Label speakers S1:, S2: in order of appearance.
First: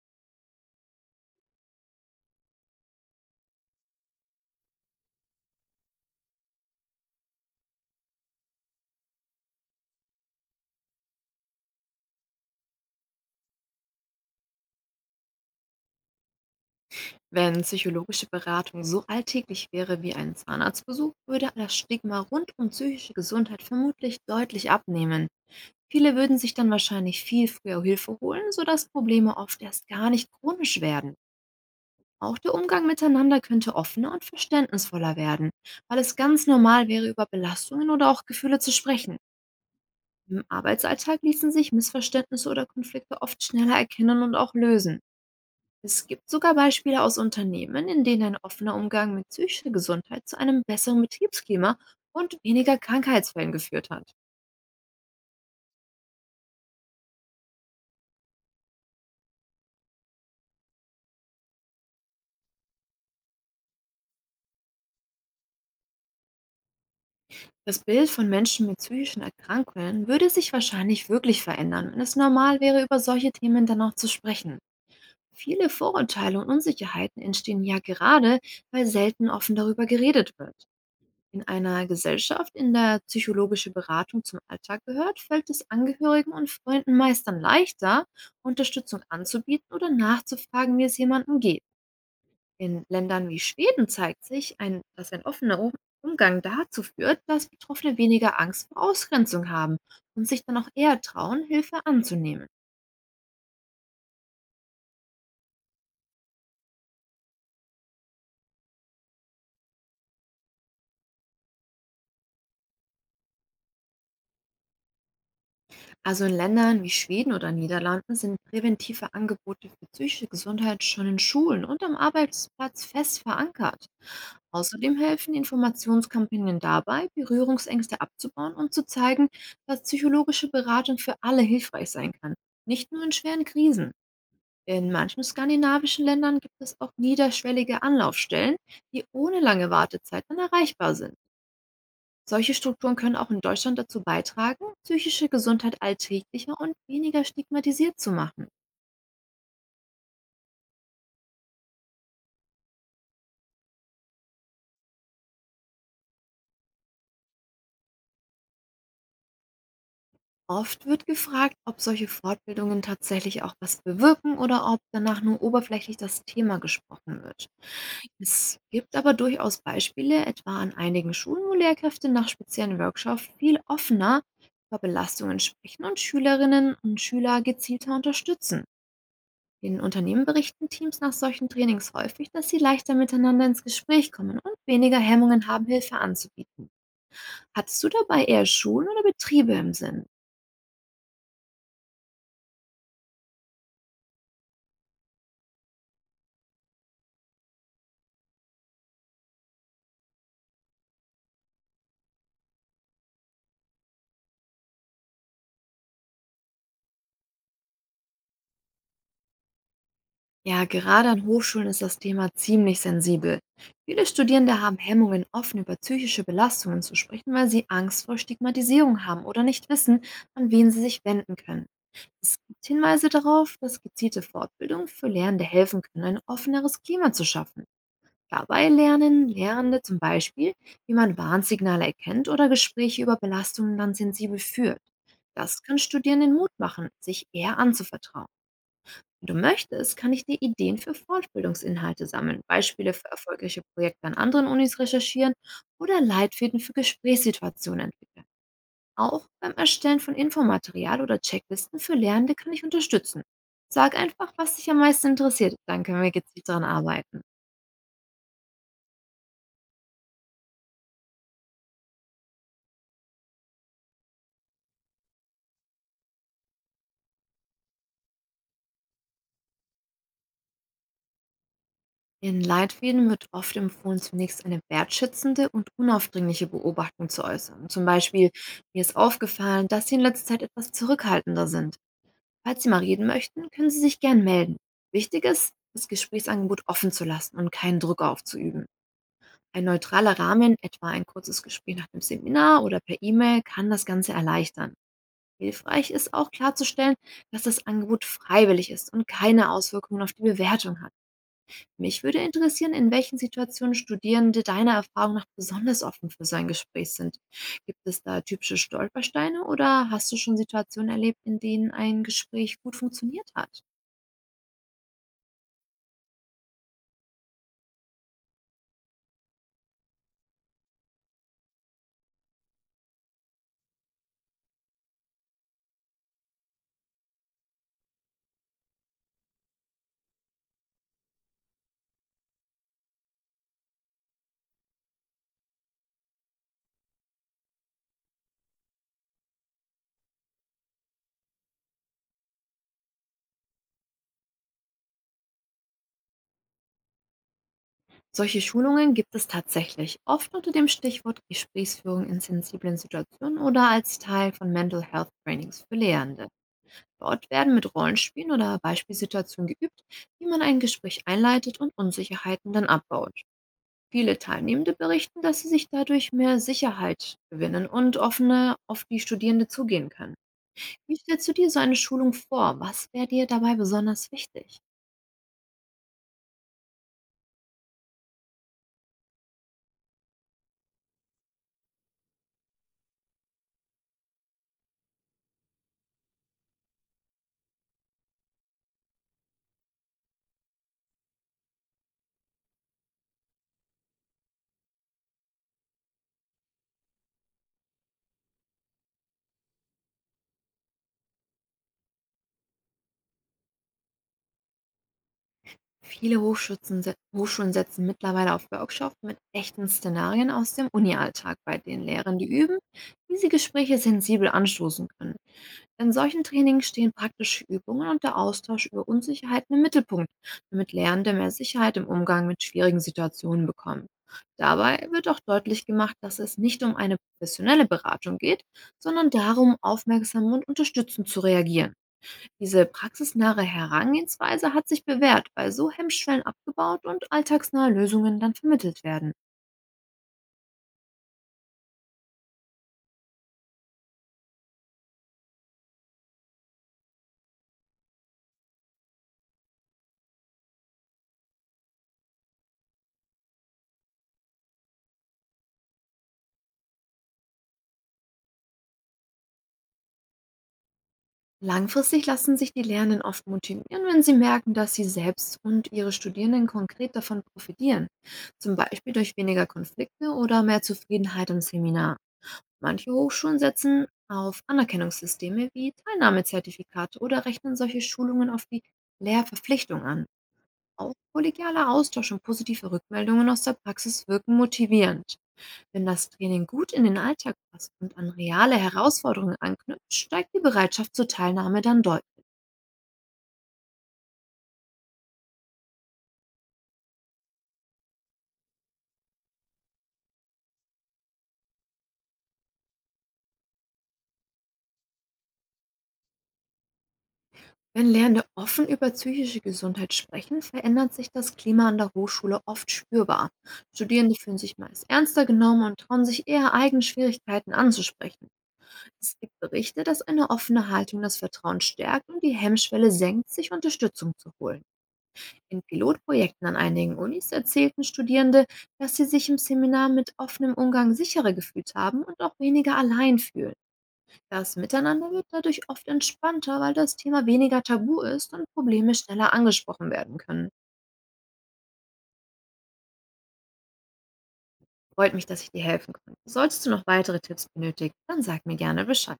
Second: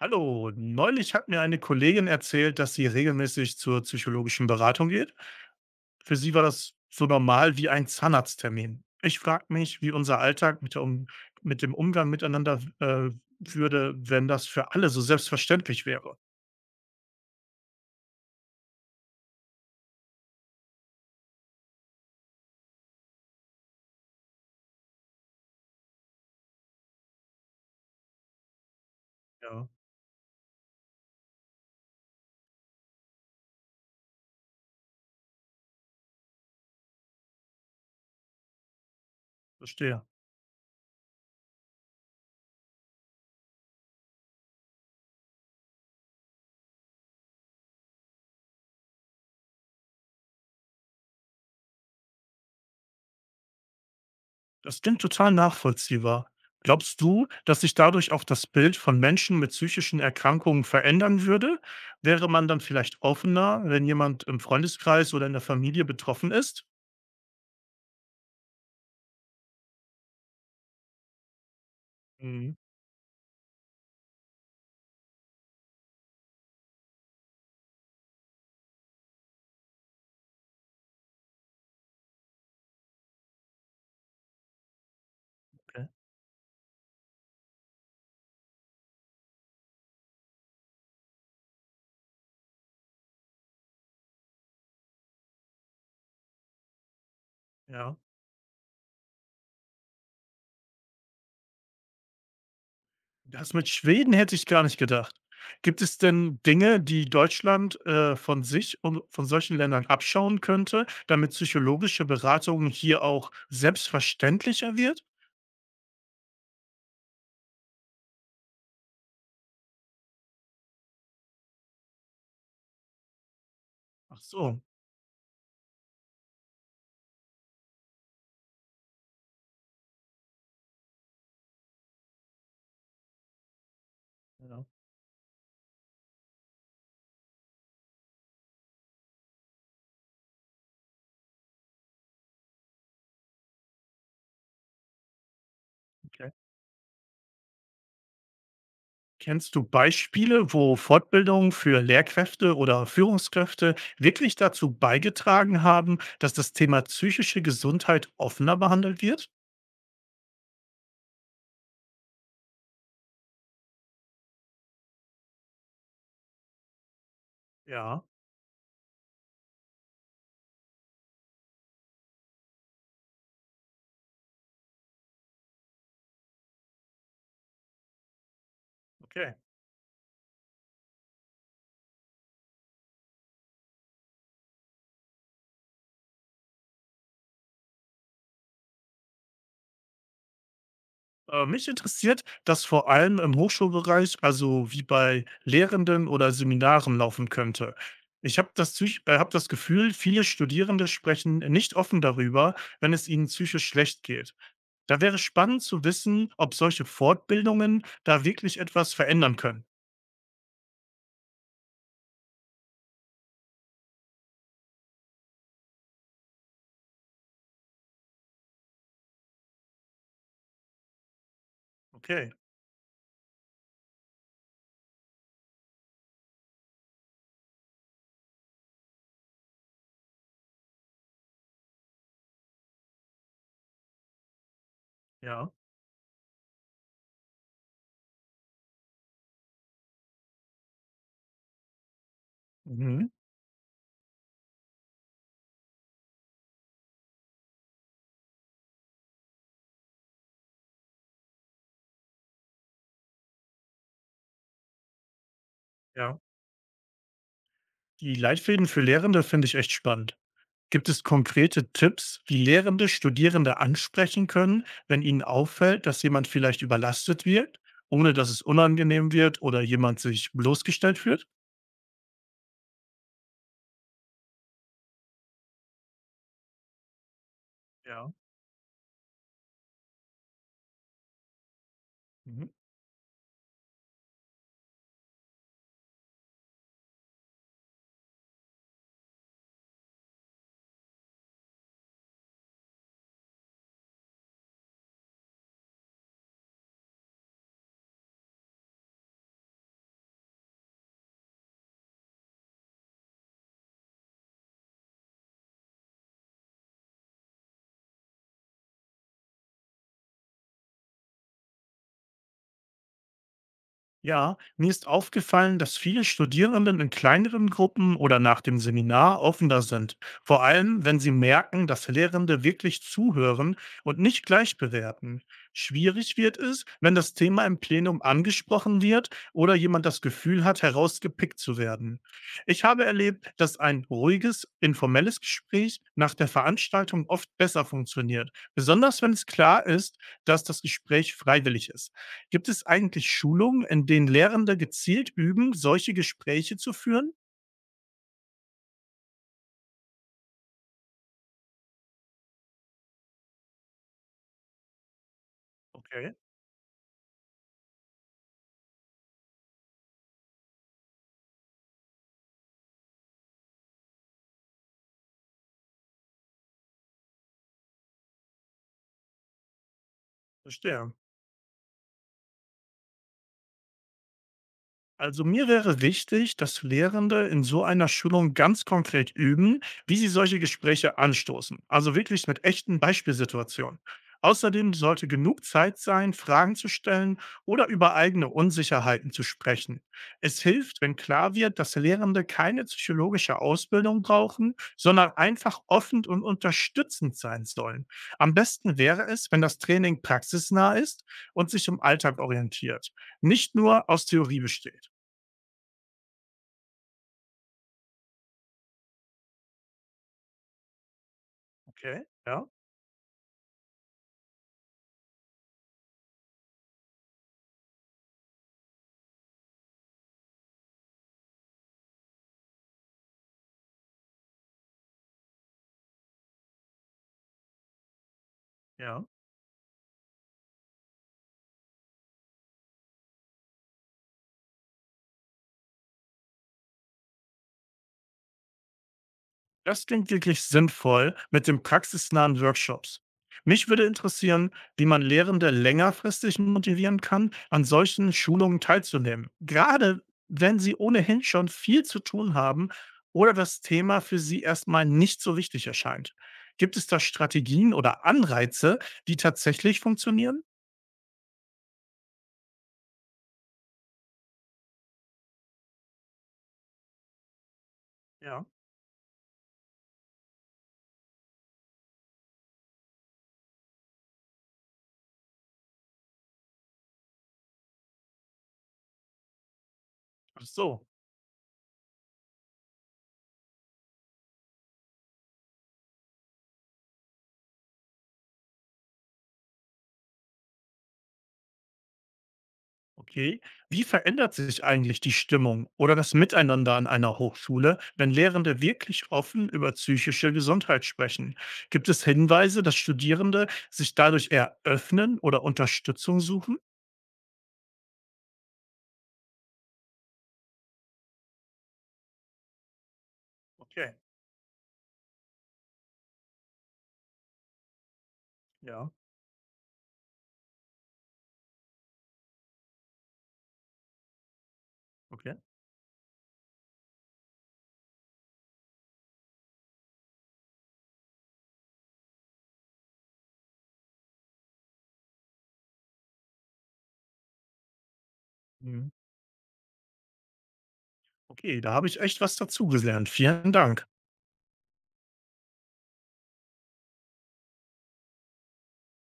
S1: Hallo, neulich hat mir eine Kollegin erzählt, dass sie regelmäßig zur psychologischen Beratung geht. Für sie war das so normal wie ein Zahnarzttermin. Ich frage mich, wie unser Alltag mit, der um mit dem Umgang miteinander würde, wenn das für alle so selbstverständlich wäre.
S2: Wenn psychologische Beratung so alltäglich wäre wie ein Zahnarztbesuch, würde das Stigma rund um psychische Gesundheit vermutlich deutlich abnehmen. Viele würden sich dann wahrscheinlich viel früher Hilfe holen, sodass Probleme oft
S1: Ja,
S2: erst gar nicht chronisch werden. Auch der Umgang miteinander könnte offener und verständnisvoller werden, weil es ganz normal wäre, über Belastungen oder auch Gefühle zu sprechen.
S1: verstehe.
S2: Im Arbeitsalltag ließen sich Missverständnisse oder Konflikte oft schneller erkennen und auch lösen. Es gibt sogar Beispiele aus Unternehmen, in denen ein offener Umgang mit psychischer Gesundheit zu einem besseren Betriebsklima und weniger Krankheitsfällen geführt hat.
S1: Das klingt total nachvollziehbar. Glaubst du, dass sich dadurch auch das Bild von Menschen mit psychischen Erkrankungen verändern würde? Wäre man dann vielleicht offener, wenn jemand im Freundeskreis oder in der Familie betroffen ist?
S2: Das Bild von Menschen mit psychischen Erkrankungen würde sich wahrscheinlich wirklich verändern, wenn es
S1: Mhm.
S2: normal wäre, über solche Themen dann auch zu sprechen. Viele Vorurteile und Unsicherheiten entstehen ja gerade, weil selten offen darüber geredet wird. In einer Gesellschaft, in der psychologische Beratung zum Alltag gehört, fällt es Angehörigen und Freunden meist dann leichter, Unterstützung anzubieten oder nachzufragen, wie es jemandem geht. In Ländern wie Schweden zeigt sich, dass ein offener Umgang dazu führt, dass
S1: Ja.
S2: Betroffene weniger Angst vor Ausgrenzung haben und sich dann auch eher trauen, Hilfe anzunehmen.
S1: Das mit Schweden hätte ich gar nicht gedacht. Gibt es denn Dinge, die Deutschland, von sich und von solchen Ländern abschauen könnte, damit psychologische Beratung hier auch selbstverständlicher wird?
S2: Also in Ländern wie Schweden oder Niederlanden sind präventive Angebote für psychische Gesundheit schon in Schulen und am Arbeitsplatz fest verankert.
S1: Ach so,
S2: Außerdem helfen Informationskampagnen dabei, Berührungsängste abzubauen und zu zeigen, dass psychologische Beratung für alle hilfreich sein kann, nicht nur in schweren Krisen.
S1: ja,
S2: In manchen skandinavischen Ländern gibt es auch niederschwellige Anlaufstellen, die ohne lange Wartezeiten erreichbar sind. Solche Strukturen können auch in Deutschland dazu beitragen, psychische Gesundheit
S1: okay.
S2: alltäglicher und weniger stigmatisiert zu machen.
S1: Kennst du Beispiele, wo Fortbildungen für Lehrkräfte oder Führungskräfte wirklich dazu beigetragen haben, dass das Thema psychische Gesundheit offener behandelt wird?
S2: Oft wird gefragt, ob solche Fortbildungen tatsächlich auch was bewirken oder ob danach nur oberflächlich das Thema gesprochen wird.
S1: Ja,
S2: Es gibt aber durchaus Beispiele, etwa an einigen Schulen, wo Lehrkräfte nach speziellen Workshops viel offener über Belastungen sprechen und Schülerinnen und Schüler gezielter unterstützen.
S1: okay.
S2: In Unternehmen berichten Teams nach solchen Trainings häufig, dass sie leichter miteinander ins Gespräch kommen und weniger Hemmungen haben, Hilfe anzubieten. Hattest du dabei eher Schulen oder Betriebe im Sinn?
S1: Mich interessiert, dass vor allem im Hochschulbereich, also wie bei Lehrenden oder Seminaren laufen könnte. Ich habe das, psych- hab das Gefühl, viele Studierende sprechen nicht offen darüber, wenn es ihnen psychisch schlecht geht. Da wäre spannend zu wissen, ob solche Fortbildungen da wirklich etwas verändern können.
S2: Ja, gerade an Hochschulen ist das Thema ziemlich sensibel. Viele Studierende haben Hemmungen, offen über psychische Belastungen zu sprechen, weil sie Angst vor Stigmatisierung haben oder nicht wissen, an wen sie sich wenden können.
S1: Okay,
S2: Es gibt Hinweise darauf, dass gezielte Fortbildungen für Lernende helfen können, ein offeneres Klima zu schaffen. Dabei lernen Lehrende zum Beispiel, wie man Warnsignale erkennt oder Gespräche über Belastungen dann sensibel führt.
S1: ja.
S2: Das kann Studierenden Mut machen, sich eher anzuvertrauen. Wenn du möchtest, kann ich dir Ideen für Fortbildungsinhalte sammeln, Beispiele
S1: Mhm.
S2: für erfolgreiche Projekte an anderen Unis recherchieren oder Leitfäden für Gesprächssituationen entwickeln. Auch beim Erstellen von Infomaterial oder Checklisten für Lernende kann ich unterstützen. Sag einfach, was dich am meisten interessiert, dann können wir
S1: Ja.
S2: gezielt daran arbeiten.
S1: Die Leitfäden für Lehrende finde ich echt spannend. Gibt es konkrete Tipps, wie Lehrende Studierende ansprechen können, wenn ihnen auffällt, dass jemand vielleicht überlastet wird, ohne dass es unangenehm wird oder jemand sich bloßgestellt fühlt?
S2: In Leitfäden wird oft empfohlen, zunächst eine wertschätzende und unaufdringliche Beobachtung zu äußern. Zum
S1: Ja.
S2: Beispiel, mir ist aufgefallen, dass Sie in letzter Zeit etwas zurückhaltender sind.
S1: Mhm.
S2: Falls Sie mal reden möchten, können Sie sich gern melden. Wichtig ist, das Gesprächsangebot offen zu lassen und keinen Druck aufzuüben. Ein neutraler Rahmen, etwa ein kurzes Gespräch nach dem Seminar oder per E-Mail, kann das Ganze erleichtern. Hilfreich ist auch klarzustellen, dass das Angebot freiwillig ist und keine Auswirkungen auf die Bewertung hat. Mich würde interessieren, in welchen Situationen Studierende deiner Erfahrung nach besonders offen für so ein Gespräch sind. Gibt es da typische Stolpersteine oder hast du schon Situationen erlebt, in denen ein Gespräch gut funktioniert hat?
S1: Ja, mir ist aufgefallen, dass viele Studierenden in kleineren Gruppen oder nach dem Seminar offener sind. Vor allem, wenn sie merken, dass Lehrende wirklich zuhören und nicht gleich bewerten. Schwierig wird es, wenn das Thema im Plenum angesprochen wird oder jemand das Gefühl hat, herausgepickt zu werden. Ich habe erlebt, dass ein ruhiges, informelles Gespräch nach der Veranstaltung oft besser funktioniert, besonders wenn es klar ist, dass das Gespräch freiwillig ist. Gibt es eigentlich Schulungen, in denen Lehrende gezielt üben, solche Gespräche zu führen?
S2: Solche Schulungen gibt es tatsächlich, oft unter dem Stichwort Gesprächsführung in sensiblen Situationen oder als Teil von Mental Health Trainings für
S1: Okay,
S2: Lehrende. Dort werden mit Rollenspielen oder Beispielsituationen geübt, wie man ein Gespräch einleitet und Unsicherheiten dann abbaut. Viele Teilnehmende berichten, dass sie sich dadurch mehr Sicherheit gewinnen und offener auf die Studierende zugehen können.
S1: verstehe.
S2: Wie stellst du dir so eine Schulung vor? Was wäre dir dabei besonders wichtig?
S1: Also mir wäre wichtig, dass Lehrende in so einer Schulung ganz konkret üben, wie sie solche Gespräche anstoßen. Also wirklich mit echten Beispielsituationen. Außerdem sollte genug Zeit sein, Fragen zu stellen oder über eigene Unsicherheiten zu sprechen. Es hilft, wenn klar wird, dass Lehrende keine psychologische Ausbildung brauchen, sondern einfach offen und unterstützend sein sollen. Am besten wäre es, wenn das Training praxisnah ist und sich im Alltag orientiert, nicht nur aus Theorie besteht.
S2: Hochschulen setzen mittlerweile auf Workshops mit echten Szenarien aus dem Uni-Alltag, bei denen
S1: Okay,
S2: Lehrende
S1: ja,
S2: üben, wie sie Gespräche sensibel anstoßen können. In solchen Trainings stehen praktische Übungen und der Austausch über Unsicherheiten im Mittelpunkt, damit Lernende mehr Sicherheit im Umgang mit schwierigen Situationen bekommen. Dabei wird auch deutlich gemacht, dass es nicht um eine professionelle Beratung geht,
S1: ja.
S2: sondern darum, aufmerksam und unterstützend zu reagieren. Diese praxisnahe Herangehensweise hat sich bewährt, weil so Hemmschwellen abgebaut und alltagsnahe Lösungen dann vermittelt werden.
S1: Das klingt wirklich sinnvoll mit den praxisnahen Workshops. Mich würde interessieren, wie man Lehrende längerfristig motivieren kann, an solchen Schulungen teilzunehmen. Gerade wenn sie ohnehin schon viel zu tun haben oder das Thema für sie erstmal nicht so wichtig erscheint. Gibt es da Strategien oder Anreize, die tatsächlich funktionieren?
S2: Langfristig lassen sich die Lernenden oft motivieren, wenn sie merken, dass sie selbst und ihre Studierenden konkret davon profitieren.
S1: Ja,
S2: Zum Beispiel durch weniger Konflikte oder mehr Zufriedenheit im Seminar. Manche Hochschulen setzen auf Anerkennungssysteme wie Teilnahmezertifikate oder rechnen solche Schulungen auf die Lehrverpflichtung an.
S1: ach so.
S2: Auch kollegialer Austausch und positive Rückmeldungen aus der Praxis wirken motivierend. Wenn das Training gut in den Alltag passt und an reale Herausforderungen anknüpft, steigt die Bereitschaft zur Teilnahme dann deutlich.
S1: Okay. Wie verändert sich eigentlich die Stimmung oder das Miteinander an einer Hochschule, wenn Lehrende wirklich offen über psychische Gesundheit sprechen? Gibt es Hinweise, dass Studierende sich dadurch eher öffnen oder Unterstützung suchen?
S2: Wenn Lernende offen über psychische Gesundheit sprechen, verändert sich das Klima an der Hochschule oft spürbar.
S1: Okay,
S2: Studierende fühlen sich meist ernster genommen und trauen sich eher, eigene Schwierigkeiten anzusprechen.
S1: ja,
S2: Es gibt Berichte, dass eine offene Haltung das Vertrauen stärkt und die Hemmschwelle senkt, sich Unterstützung zu holen.
S1: okay.
S2: In Pilotprojekten an einigen Unis erzählten Studierende, dass sie sich im Seminar mit offenem Umgang sicherer gefühlt haben und auch weniger allein fühlen. Das Miteinander wird dadurch oft entspannter, weil das Thema weniger tabu ist und
S1: Mhm.
S2: Probleme schneller angesprochen werden können.
S1: Okay, da habe ich echt was dazugelernt. Vielen Dank.
S2: Freut mich, dass ich dir helfen konnte. Solltest du noch weitere Tipps benötigen, dann sag mir gerne Bescheid.